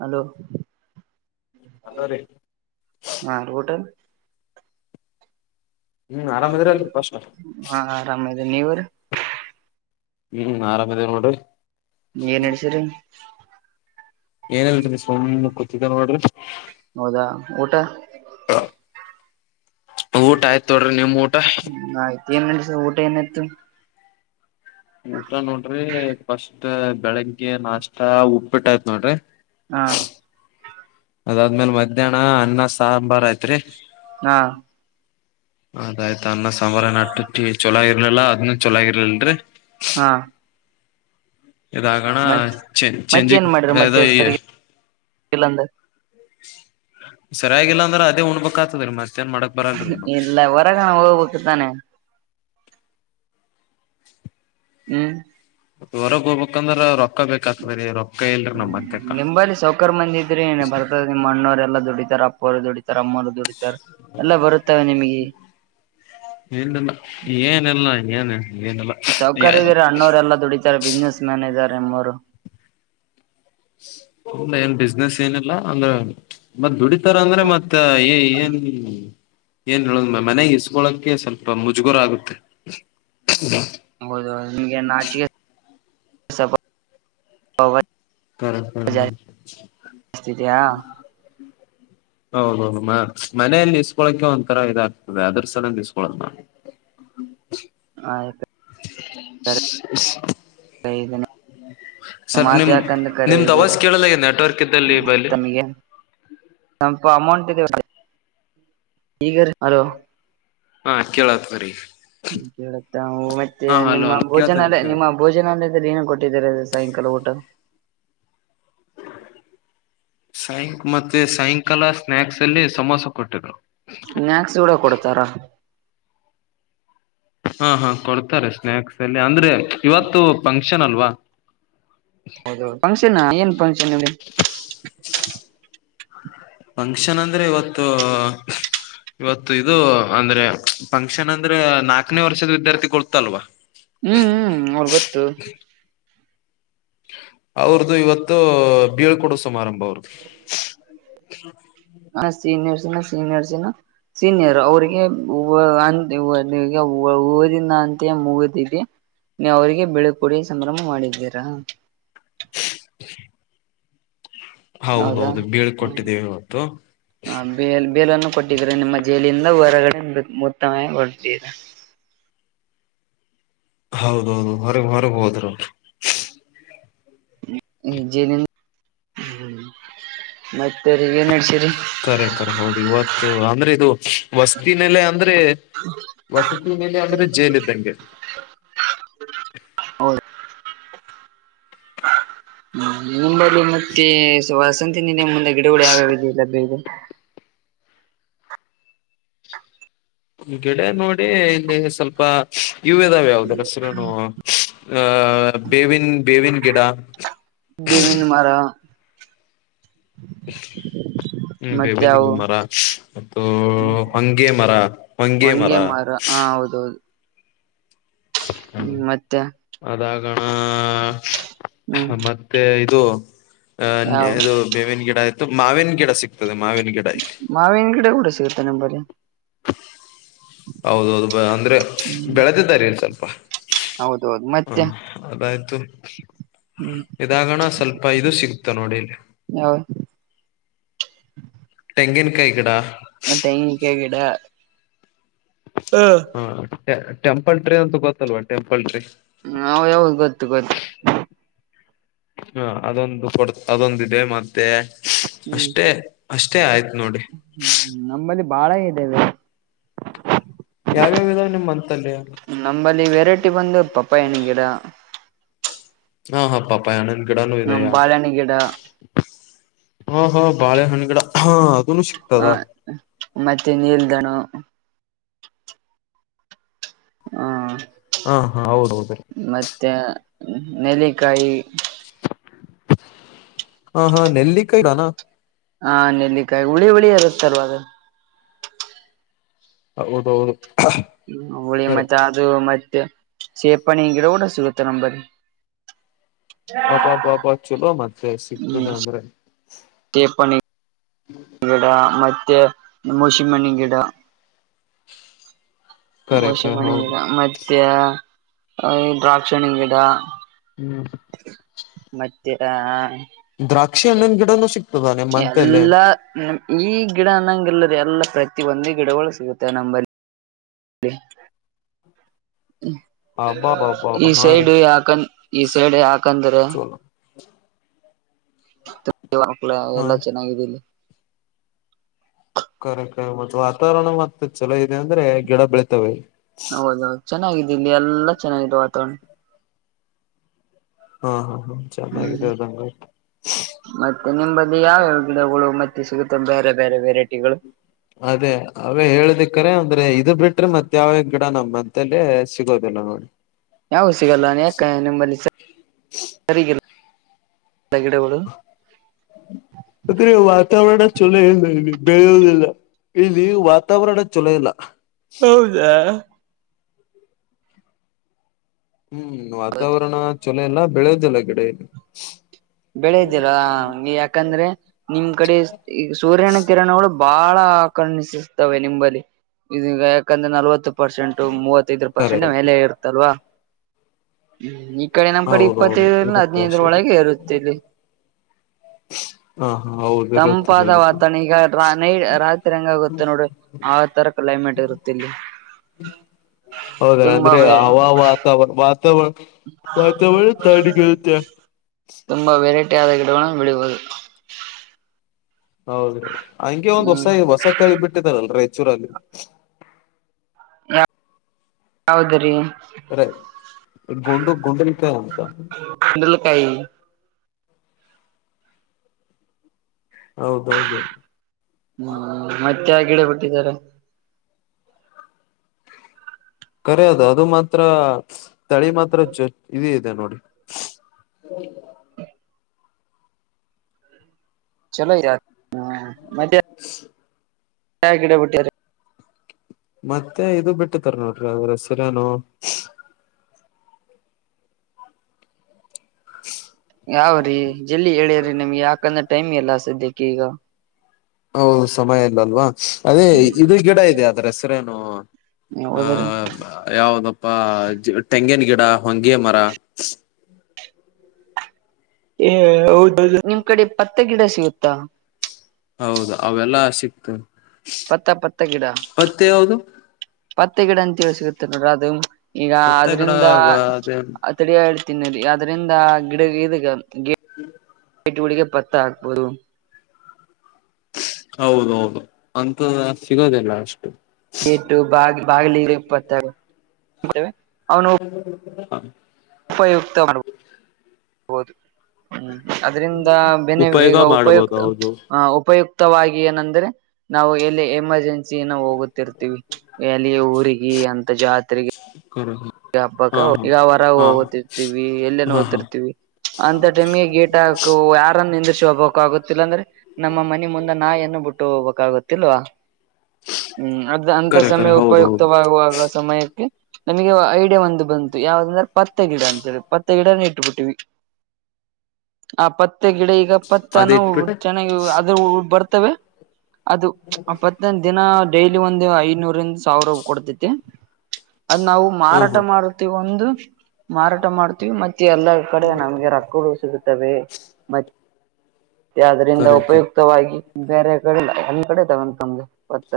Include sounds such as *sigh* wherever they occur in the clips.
Hello hello ರೀ ಹಾಡುಬಊಟ ಹ್ಮ್ ಆರಾಮದ್ರ ಅಲ್ರಿ ಫಸ್ಟ್ ಹಾ ಆರಾಮದ ನೀವರು ಹ್ಮ್ ಆರಾಮಾಮತಿ ನಿೋಡಿ ಏನ್ಡಸರಿ ಏನಲ್ತ್ರಿ ಸುಮ್ನೆ ಕೂತಿದ್ದ ನೋಡ್ರಿ ಹೌದಾ ಊಟ ಊಟ ಆಯ್ತ ತೊಡ್ರಿ ನಿಮ್ ಊಟ ಏನು ಮಸ ಊಟ ಏನತ್ತುು ಊಟ ನೋಡ್ರಿ ಫಸ್ಟ್ ಬೆಳಿಗ್ಗೆ ನಾಷ್ಟ ಉಪ್ಪಿಟ್ಟಯ್ತ್ ನೋಡ್ರಿ ಹಾ ಅದಾದ್ಮೇಲ್ ಮಧ್ಯಾಹ್ನ ಅನ್ನ ಸಾಂಬಾರ್ ಯತ್ರಿ ಹಾ ಅದಾಯ್ತ ಅನ್ನ ಸಂ್ರ ನಟ್ಟಟ್ಟಿ ಚಲಾಗಿರ್ಲಿಲ್ಲಾ ಅದ್ನ್ನ ಚೊಲಾಗಿರ್ಲಲ್ರರಿ ಹಾ ಇದಾಗಣ ಮತ್ ಚ ಮತ್ತ ಚೆಜಿ ಏನ್ ಮಾಡ್ರಿ ದ ಮತ್ತೆ ಈ ಸರಿ ಇಲ್ಲಂದ ಸರಿಯಾಗಿಲ್ಲ ಅಂದ್ರೆ ಅದೇ ಉಣ್ಬೇಕ್ ಆತದರಿ ಮತ್ತೆ ಇಲ್ಲ ಉರಗಣ ಓ್ಬಕ್ ತಾನೆ ಹ್ಮ್ ಹೊರ ಹೋಗ್ಬೇಕಂದ್ರ ರೊಕ್ಕ ಬೇಕ್ ಆಕ್ತರಿ ರೊಕ್ಕ ಇಲ್ರಿ ಹ್ಮ ನಮ್ಮಂತಕ ನಿಂಬಲ್ಲಿ ಸೌಕರ್ ಬಂದಿದ್ರಿ ಬರ್ತದ ನಿಮ್ಮ್ ಅಣ್ಣವರೆಲ್ಲಾ ದುಡಿತಾರಪ್ಪ ದುಡಿತ ಅಮ್ಮರು ದುಡ ಎಲ್ಲ ಬರುತ್ತವೆ ನಿಮಗೆ ಏನಿಲ್ಲ ಏನಿಲ್ಲ ಏನ್ ಏನಿಲ್ಲ ಸೌಕಾರಿ ಇದೀರ ಇಲ್ಲ ಅಣ್ಣವರೆ ಎಲ್ಲಾ ದುಡಿತಾರೆ ಬಿಸ್ನೆಸ್ ಮ್ಯಾನೇಜರ್ ರು ಏನ್ ಬಿಸ್ನೆಸ್ ಏನಿಲ್ಲ ಅಂದ್ರೆ ಮತ್ತತ್ ದುಡಿತಾರ ಅಂದ್ರೆ ಮತ್ೆ ತ್ತ ಏ ಏನು ಏನ್ ಹೇಳದ ಮನೆ ಇಸ್ಕೊಳಕ ಸ್ವಲ್ಪ ಮುಜುಗುರ ಆಗುತ್ತೆ ಹೌದು ನಿಮಗೆ ನಾಚಿಕೆ ಹ ಹ ಹ್ಮ ಜಾಸ್ತಿ ಇದೆಯಾ ಹೌದೌದು ಮನೆಯಲ್ಲಿ ಇಸ್ಕೊಳಕೆ ಒಂಥರ ಇದಾಗ್ತದೆ ಅದ್ರ ಸಲ ಇಸ್ಕೊಳದ ಆಯ್ತ ಸದನ ಸ್ವಲ್ಪ ಮಾತ್ ನಿಮ್ ಯಾಕಂದ ಕರೆ ನಿಮ್ದ್ ಅವಾಜ್ ಇದ್ದರಿ ಕೇಳಲ್ಲ ಈಗ ನೆಟ್ವರ್ಕ್ ಇದ್ದಲ್ಲಿ ಬಲ್ಲಿ ತಮಗೆ ಸ್ವಲ್ಪ ಅಮೌಂಟ್ ಇದೆಗ ಅಲೋ ಹಾ ಕೇಳತ್ವರಿೀ ಹ ಕುತ್ತಾ ಮತ್ತೆ ನಿಮ್ಮ ಹಲೋ ಕೇಳ್ತದೆ ಭೋಜನಲ್ಲ ನಿಮ್ಮ ಕೇಳ್ತ ಭೋಜನಲ್ಲ್ರೆ ಏನು ಕೊಟ್ಟ ಟ್ಟ ಸಾಯಂಕಾಲ ಊಟ ಸಾಯಂಕ ಮತ್ತೆ ಸಾಯಂಕಾಲ ಸ್ನಾಯಕ್ಸ್ ಅಲ್ಲಿ ಸಮೋಸ ಕೊಟ್ಟಿದ್ರು ಸ್ನಾಯಕ್ಸ್ ಕೂಡ ಕೊಡ್ತಾರಾ ಹಾ ಹಾ ಕೊಡ್ತಾರೆ ಸ್ನಾಯಾಕ್ಸ್ ಅಲ್ಲಿ ಅಂದ್ರೆ ಇವತ್ತು ಫಂಕ್ಷನ್ ಅಲ್ವಾ ಹೌದ ಫಂಕ್ಷನ್ ಏನ್ ಫಂಕ್ಷನ್ ಇ ಫಂಕ್ಷನ್ ಅಂದ್ರೆ ಇವತ್ತು ಇವತ್ತು ಇದು ಅಂದ್ರೆ ಫಂಕ್ಷನ್ ಅಂದ್ರೆ ನಾಕನೇ ವರ್ಷದ ವಿದ್ಯಾರ್ಥಿ ಕೊಡ್ತಲ್ವಾ ಹ್ಮ್ ಹ್ಮ್ ಅವ್ರು ಗೊತ್ತು ಅವ್ರದುು ಇವತ್ತು ಬೀಳ್ಕೊಡು ಸಮಾರಂಭ ಅವ್ರದುು ಹ ಸೀನಿಯರ್ಸ್ಿನ ಸೀನಿಯರ್ಸಿನ ಸೀನಿಯರ್ ಅವ್ರಿಗೆ ಗೆ ಊದಿನ ಅಂತ ಮುಗಿದವಿ ನೀ ಅವ್ರಿಗೆ ಬಿಳು ಕುಡಿ ಸಂಭ್ರಮ ಮಾಡಿದ್ದೀರಾ ಹೌದಾ ಹೌದೌದು ಬೀಳ್ಕೊಟ್ಟಿದ್ದೀವಿ ಇವತ್ತು ಬ ಕೊಟ್ಟಿದ್ರ ನಿಮ್ಮ ಜೈಲಿಂದ ಹೊರಗಡೆ ಮೊತ್ತ ಹೊಡ್ದ್ರ ಹೌದೌದು ಹೊರಗೆ ಹೊರಗೆ ಹೋದರು ಜ ಮತ್ತ ಏನ್ಡ್ಸಿರಿ ಕಖರೆ ಕಖರೆ ಹೌದು ಇವತ್ತು ಅಂದ್ರೆ ಇದು ವಸ್ತಿನೆಲೆ ಅಂದ್ರೆ ್ರೆ ವಸತಿ ಮೇಲೆ ಅ್ರೆ ಜೇಲ ಇದ್ದಂಗೆ ಹ್ಮ ನಿಂಬಲ್ಲಿ ಮತ್ತೆ ವಸಂತಿ ನಿನ ಮುಂದೆ ಗಿಡಗಳು ಯಾವ್ಯಾವ ಲಭ್ಯ ಇದೆ ಿಡ ನೋಡಿ ಇಲ್ಲಿ ಸ್ವಲ್ಪ ಇವು ಇದಾವೆ ಯಾವದಸರ ಅಹ ಬೇವಿನ ಬೇವಿನ ಗಿಡ ಬಮಿನ ಮಾರ ಹ್ಮ್ ಮತ್ತೆ ಬೇಬನಿ ಅವು ಮರ ಮತ್ತು ಹಂಗೆ ಮರ ಮಂಗ ಮರ ಹಾ, ಹೌದೌದು ಹ್ಮ್, ಮತ್ತೆ ಹ್ಮ್ ಹಾ, ಮತ್ತೆ ಇದು ಅ ಯಾವ ಅದು ಬೇವಿನ ಗಿಡ ಇತ್ತು ಮಾವಿನ ಗಿಡ ಸಿಗ್ತದೆ. ಮಾವಿನ ಗಿಡ ಇಲ್ಲಿ ಮಾವಿ ಗಿಡ ಕೂಡ ಸಿಗುತ್ತಾ ನಿಮ್ಮ ಬಲ್ಲಿ. ಹೌದೌದು, ಅಂದ್ರೆ ಹ್ಮ್ ಬೆಳೆದಾರಲ್ಲಿ ಸ್ವಲ್ಪ ಹೌದೌದು ಹ, ಮತ್ತೆ ಅದಾಯ್ತು ಹ್ಮ್ ಇದಾಗಣ್ಣಸ್ವಲ್ಪ ಇದು ಸಿಗುತ್ತ ನೋಡಿಲಿ ಹ್ಮ *inaudible* ತೆಂಗಿನಕಾಯಿ ಗಿಡ ತೆಂಗಿನಕಾಯಿ ಗಿಡ ಹಾ, ಟೆಂಪಲ್ ಟ್ರೇ ಅಂತೂ ಗೊತ್ತಲ್ವಾ., ಟೆಂಪಲ್ ಟ್ರೇ ಹ್ಮ ಹದ ಹದ ಗೊತ್ತು ಗೊತ್ತು *unintelligible* ಹಾ, ಅದೊಂದು ಕೊಡ್ ಅದೊಂದ ಇದೆ. ಮತ್ತೆ ಹ್ಮ್ ಅಷ್ಟೇ -ಅಷ್ಟೇ ಆಯ್ತು ಹ್ಮ್, ನಮ್ಮಲ್ಲಿ ಬಾಳ ಇದೇವೆ ಯಾವ ನಿಮ್ಮ *unintelligible* ನಮ್ಮಂಬಲ್ಲಿ ವೆರೈಟಿ ಬಂದ ಪಪಾಯಣ್ಙಿನ ಗಿಡಹ ಹಾ, ಹಾ ಪಪ್ಪಯಣ್ಣಿನ ಗಿಡಾನು ಇದೇಯಾ.. ಬಾಳೆಹಣ್ಣ ಗಿಡ ಓಹೋ, ಬಾಳೆಹಣ್ಣಗಿಡ ಹ ಹಾ, ಮತ್ತೆ ನೀಲ್ದಣ್ಣು. ಹಾ *inaudible* ಹಾ, ಹಾ ಹೌದೌದ ರೀ ನೆಲ್ಲಿಕಾಯಿ ಹಾ, ಹಾ ನೆಲ್ಲಿಕಾಯಿ ನಾನ ಹಾ, ನೆಲ್ಲಿಕಾಯಿ ಹುಳಿ -ಹುಳಿ ಇರುತ್ತ್ಲ್ವದು. ಹೌದೌದು, ಹ, ಹುಳಿ ಕರೆ ಮತ್ತೆ ಅದು ಮ ಸೇಪನ್ನಿಂಗಿಡ ಕೂಡ ಸಿಗುತ್ತೆ ನಂಬಲ್ಲಿ. ಅಬ್ಬಾ ಬ! ಚಲೋ ಮತ್ತೆ ಹ್ಮ್ ಸಿಗ್ತದೆ ಅಂದ್ರೆ, ಸೇಪಣಿ ಗಿಡ ಮತ್ತೆ ಮೋಸಿಂಬಣ್ಣಿನ ಗಿಡ. ಕರೆ ಕರೆ ಮೋಸಂಬಿ ಅಣ್ಣಿನ ಹೌದು ಗಿಡ, ಮತ್ತೆ ದ್ರಾಕ್ಷಣ್ಣಿನಗಿಡ ಹ್ಮ್, ಮತ್ತೆ, ದ್ರಾಕ್ಷಿ ಹಣ್ಣಿನ ಗಿಡನೂಸಿಗತದ ಎಲ್ಲಾ ಈ ಗಿಡ ಅನ್ನಂಗಲ್ಲ ಎಲ್ಲ ಪ್ರತಿ ಒಂದು ಗಿಡಗಳು ಸಿಗುತ್ತೆ ನಂಬಲ್ಲಿ. ಈ ಅಬ್ಬಬ್ಬಬ್ಬಾ ಹಾ ರೀ ಸೈಡ್ ಯಾಕನ್ ಈ ಸೈಡ್ ಯಾಕಂದ್ರೆ ಹ *inaudible* ಮಕ್ಳ ಎ *unintelligible* ಹಾ ಲ್ಲಾ ಚೆನ್ನಾಗಿದ್ದೀಲ್ಲಿ ಕರೆ ಕರಿ ಮ ವಾತಾವರಣ ಮತ್ತೆ ಚಲೋ ಇದೆ ಅಂದ್ರೆ ಗಿಡ ಬೆಳಿತಾವೆಇಲ್ಲಿ. ಹೌದೌದು, ಚೆನ್ನಾಗಿದ್ದೆ ಇಲ್ಲಿ ಎಲ್ಲಾ ಚೆನ್ನಾಗಿದೆ ವಾತಾವರಣ ಹಾ, ಹಾ, ಹಾ ಚನ್ನಾಗಿ ಹ್ಮ್ ಆ ಮತ್ತೆ ನಿಮ್ಮಂಬಲ್ಲಿ ಯಾವ್ಯಾವ ಗಿಡಗಳು ಮತ್ತೆ ಸಿಗುತ್ತವೆ. ಬೇರೆ- ಬೇರೆ ವೆರೈಟಿಗಳು ಅದೇ, ಅವೇ ಹೇಳುದಕ್ಕೆ ಕರೆ ಅಂದ್ರೆ ಇ ಇದು ಬಿಟ್ರೆ ಮತ್ತ ಯಾವ ಗಿಡ ನಮ್ ಮಂತಲ್ಲೇ ಸಿಗೋದಿಲ್ಲ ನೋಡಿ. ಯಾವವುಸಿಗಲ್ಲ ಯಾಕ ನಿಂಬಲ್ಲಿ ಸರಿಯಾಗಿಲ್ಲ ಗಿಡಗಳುಗಳು. ಅದ್ರೆ ವಾತಾವರಣ ಚಲೋ ಇಲ್ಲ ಇಲ್ಲಿ ಬೆಳುದಿಲ್ಲ. ಇಲ್ಲಿ ವಾತಾವರಣ ಚೊಲೋ ಇಲ್ಲ. ಹೌದಾ, - ಹ್ಮ್ ವಾತಾವರಣ ಚೊಲ ಎಲ್ಲಾ ಬೆಳೆಯದಲ್ಲ ಗಿಡ ಬೆಳೆದಲ್ವಾ ಯಾಕಂದ್ರೆ ನಿಮ್ ಕಡೆ ಈ ಸೂರ್ಯನ ಕಿರಣಗಳು ಬಹಳ ಆಕರ್ಣಿಸಿಸ್ತವೆ ನಿಂಬಲ್ಲಿ ಇದೀಗ ಯಾಕಂದ್ರೆ ನಲವತ್ತು. ಪರ್ಸೆಂಟ್ ಮೂವತ್ತೈದು ಕರೆ ಪರ್ಸೆಂಟ್ ಮೇಲೆ ಇರುತ್ತಲ್ವಾ. ಈ ಕಡೆ ನಮ್ ಕಡೆ ಹೌದೌದು ಇಪ್ಪತ್ತೈದರಲ್ಲ ಇರುತ್ತೆ ಹದ್ಿನೈದರ ಅಷ್ಟೇ ಒಳಗೆ ಇರುತ್ತೆ ಇಲ್ಲಿ ಹಾ ಹಾ ಹೌದು ಇರುತ್ತದೆ ತಂಪಾದ ಇರುತ್ತದೆ ವಾತಾವರಣ ಈಗ ನೈ ರಾತ್ರಿ ಹಂಗ ಗೊತ್ತೆ ನೋಡ ಆ ತರ ಕ್ಲೈಮೆಟ್ ಇರ್ತ್ತಲ್ಲಿ ಹೌದ ಅಂದ್ರೆ ಹ ವಾತಾವರಣ ವಾತಾವರಣ ವಾತಾವರಣ ತಣ್ಣಗಿರುತ್ತೆ ತುಂಬಾ ವೆರೈಟಿ ಗಿಡದ ಗಡಗವನ್ನು ಬಿಳುವುದು. ಹೌದ್ರಿ ಹಂಗೆ ಒಂದ್ ಹೊಸ ಹೊಸ ತಳಿ ಬಿಟ್ಟಿದಾರಲ್ ರೈತ ಚೂರಲ್ಲಿ ಹೌದ್ರಿ ಅರ ಗೋಂಡು ಗೋಂಡ ಇತ ಆಂತ. ಕುಂಡಲಕಾಯಿ ಹೌದದು ತ್ಯ ಗಿಡ ಬಿಟ್ಟಿದ್ದಾರೆ. ಕರಿ ಅದು ಅದು ಮಾತ್ರ ತಳಿ ಮಾತ್ರ ಇದ. ಇ ನೋಡಿ. ಹ ಚಲೋ ಯಾತ್ *inaudible* ಹ ಗಿಡ ಬಟ್ಟಿಯಾರೆ. ಮತ್ತೆ ಇದು ಬಿಟ್ಟತಾರ ನೋಡ್ರಿ ಅದ್ರ ಸರನು. *inaudible* ಯಾವ್ರೀ ಎಲ್ಲಿ ಎ್ಯ್ರಿ ನಿಮ್ಗೆ ಯಾಕಂದ್ರೆ ಟೈಮ್ ಎಲ್ಲ ಸಧ್ಯ್ಯಕ್ಕೆ ಈಗ ಹೌದು ಸಮಯ ಇಲ್ಲ ಅಲ್ವಾ. ಅದೇ ಇದು ಗಿಡ ಇದೆ ಅದ್ರ ಹೆಸರೇನು ನೀವ್ ಹೋದ್ರ ಆಹ ಯಾವದ. ಅ ತೆಂಗನ್ ಗಿಡ ಹೊಂಗಗೆ ಮರ. ಹೌದೌ ನಿಮ್ ಕಡೆ ಪತ್ತ ಗಿಡ ಸಿಗುತ್ತಾ. ಹೌದು ಅವೆಲ್ಲಾ ಸಿಕ್ತ ಪತ್ತ ಪತ್ತ ಗಡ ಮತ್ತೆ ಯಾವ್ದು ಪತ್ತ ಗಿಡ ಅಂತೀವಸಗ ತಿ ಅ ಈಗ ಮತ್ತೆ ಗಿಡ ಅದ್ರಿಂದ ಅದೇನ್ ತಡಿಯ ಇಡ್ ತಿನ್ನ ಅದ್ರಂದ ಗಿಡ ಇದಗ ಹ್ಮ್ ಪೈಟ್ಗಳಳಿಗೆ ಪತ್ತ ಹಾಕ್ಬೋದು ಹೌದೌದು ಅಂತ ಸಿಗೋದಿಲ್ಲ ಅಷ್ಟು. ಗೇಟು ಬಾಗಿ ಬಾಗಿಲಪ್ಪತವೆ. ಹ್ಮ ಉಪಯುಕ್ತ ಮಾಡ್ಬದುದು ಹ್ಮ. ಅದ್ರಂದ ಬೆನೆ ಉಪಯೋಗ ಈಗ ಮಾಡ್ಬೋದು ಉಪಯುಕ್ತ ಹೌದು ಉಪಯುಕ್ತ ಮುಕ್ತವಾಗಿ ಏನಂದ್ರೆ ನಾವು ಎಲ್ಲಿ ಎಮರ್ಜೆನ್ಸಿ. ಸನ ಹೋಗುತ್ತಿರ್ತಿವಿ ಎಲ್ಲಿ ಊರಿಗೆ ಅಂತ ಜಾತ್ರೆಗೆ ಕರ ಈ ಹಬ್ಬಕ್ಕ ಹಾ ಹಾ ಈಗ ಹೊರ ಹಾ ಓತಿಿರ್ತಿೀವಿ ಎಲ್ಲನು ಹಾ ಹಾ ಓದತಿರ್ತಿವಿ ಅಂತ ಟೈಮ್ಗೆ ಗೇಟ್ ಹಾಕು ಯಾರನ್ನು ನಂದಿಿಸಿಿ ಹೋಗ್ಬೇಕಕ್ ಆಗುತ್ತಿಲ್ಲ ಅಂದ್ರೆ ನಮ್ಮ ಮನಿ ಮುಂದೆ ನಾ ಏನು ಬಿಟ್ಟುಗಬೇಕಾಗುತ್ತೆ. ಇಲ್ವಾ ಹ್ಮ್ ಅದ ಅಂತ ಕರೆ ಕರೆ ಸಮಯ ಹೌದು ಹೌದು ಉಪಯುಕ್ತವಾಗುವಾಗ ಸಮಯಕ್ಕೆ ನಮಗೆ ಐಡಿಯಾ ಒಂದು ಬಂತು ಯಾವ್ದಂದ್ರೆ ಪತ್ತೆ ಗಿಡ ಅಂತೇಳಿ ಪತ್ತೆ ಗಿಡ ಬಿಟ್ಟೀವಿ ಆ ಪತ್ತು ಮತ್ತೆ ಗಿಡ ಈಗ ಅದ ಪತ್ತನ ಇಟ್ಬಿಟ್ಟ ಚೆನ್ನಾಗಿ ಅದ್ರ ಬರ್ತವೆ. ಅದು ಅಪ್ಪತ್ತಂದ ದಿನ ಡೈಲಿ ಒಂದು ಐನೂರಂದ ಸಾವಿರ ಕೊಡ್ತತಿ. ಹ ಹಾ ಮಾಡತೀ ಒಂದು ಮಾರಾಟ ಮಾಡ್ತೀವಿ ಮತ್ತೆ ಎಲ್ಲಾ ಕಡೆ ನಮ್ಗೆ ರೊಕ್ಕಗಳು ಸಿಗುತ್ತವೆ ಮತ್ತೆ ಆದ್ದರಿಂದ ಕರೆ ಕರೆ ಉಪಯುಕ್ತವಾಗಿ ಬೇರೆ ಕಡೆಲ್ಲ ಹಂದ್ ಕಡೆ ತಗಂತಂದು ಮತ್ತ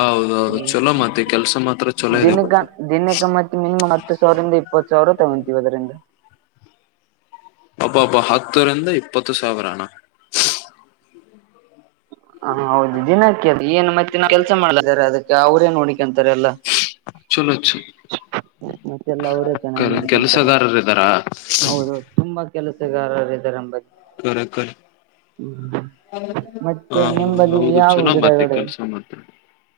ಹೌದೌದು ಚಲೋ ಮಾತ್ತ ಕೆಲ್ಸ ಮಾತ್ರ ಚಲೋ ಇದೆ ದಿನಕ ಮತ್ತೆ ದಿನಕ್ಕೆ ಮತ್ತೆ ಮಿನಿಮಮ್ ಹತ್ತು ಸಾವಿರಂದ ಇಪ್ಪತ್ತು ಸಾವಿರ ತಗೊಂತೀವಿ ಅದರಿಂದ ಅಬ ಅಪ ಹತ್ತರಿಂದ ಇಪ್ಪತ್ತು ಸಾವಿರಣ ಹ ಹೌದು ದಿನಕ್ಕೆ ಏನ್ ಮತ್ತೆ ಕೆಲ್ಸ ಮಾಡ್ಲಾರೆ ಅದಕ್ಕೆ ಅವ್ರೇನ್ ಹೋಡಿಕೊಂತಾರೆ ಎಲ್ಲಾ ಚಲ ಚ ಮತ್ತೆಲ್ಲ ಅವರೇ ಚೆನ್ನಾಗಿ ಕರೆ ನೋಡ್ಕಂತಾರೆ ಕೆಲ್ಸಗಾರರ ಇದ್ದಾರಾ ಹೌದೌ ತುಂಬಾ ಕೆಲಸ ಗಾರಿದರಂಬಗ್ ಕರ ಕ ಮತ್ತೆ ಹಾ ನಿಂಬಲ್ಲಿ ಹೌದು ಚಲೋ ಮತ್ತೆ ಕೆಲ್ಸ ಮಾತ್ರ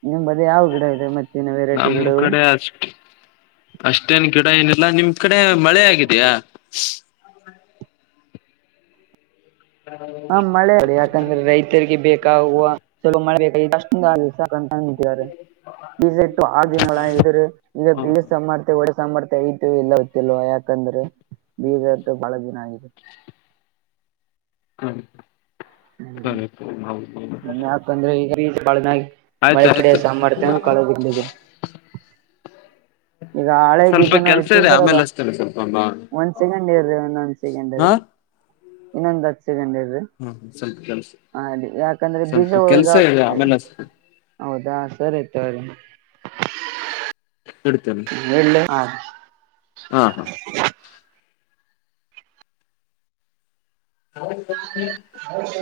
ನಿಮ್ಮ ಬದ ಯಾವ ಗಿಡ ಇದೆ ಮತ್ತೇನ ವೆರೈಟಿ ನಮ್ ಗಿಡಗಳು ಕಡೆ ಅಷ್ಟ ಅಷ್ಟೇನ್ ಗಿಡ ಏನಿಲ್ಲ ನಿಮ್ ಕಡೆ ಮಳೆ ಆಗಿದ್ಯಾ ಹಾ ಮಳೆ ಯಾಕಂದ್ರೆ ರೈತರಿಗೆ ಬೇಕಾ ಹ ಚಲೋ ಮಳೆ ಬೇಕಷ್ಟೊ ಆಗ್ಸ ಕ ನಿಟ್ಟಿದ್ದಾರೆ ಬಟ್ಟು ಆರು ದಿನಗಳ ಎದುರು ಈಗ ಹ ಬೃಹಸ್ ಸರ್ತೆ ಒಳ ಸಾಮರ್ಥ್ಯ ಐತ ಇಲ್ಲತಿಲ್ವ ಯಾಕಂದ್ರೆ ಬೀರ್ದು ಬಹಳ ದಿನ ಆಗಿದೆ ಸರಿ ಸರಿ ಹೌದು ಹ ಯಾಕಂದ್ರೆಳ ಆಯ್ತು ಮಳೆ ಕಡೆ ಆಯ್ತು ಸಂಬಾರತಾನ ಕಳ ಬಿಡ್ಲಿದೆ ಈಗ ಹಳೆ ಸ್ವಲ್ಪ ಬೀಜನ ಕೆಲ್ಸ ಇದೆ ಇಟ್ಟಿದ್ದಾರಲ್ಲ ಆಮೇಲೆ ಅಷ್ಟತೇನೆ ಸ್ವಲ್ಪ ಬಾ ಒಂದ್ ಸೆಕೆಂಡ್ ಇರಿ ಒಂದೊಂದ್ ಸೆಕೆಂಡ್ ಹಾ ರೀ ಹಾ ಇನ್ನೊಂದು ಹಚ್ಚಗೊಂಡಿದು ಸ್ವಲ್ಪ ಕೆಲ್ಸ ಅ ಯಾ ಬೀಜ ಸ್ವಲ್ಪ ಹಾಗ ಕೆಲ್ಸ ಇದೆ ಆಮೇಲೆ ಅಷ್ಟತೇನೆ ಹೌದಾ ಸರಿ ಆಯ್ತ್ರೀ *inaudible* ಇಡ್ತೇನೆ ಹೇಳ ಆ ಹಾ ಹಾ ಹೌ ಹೌ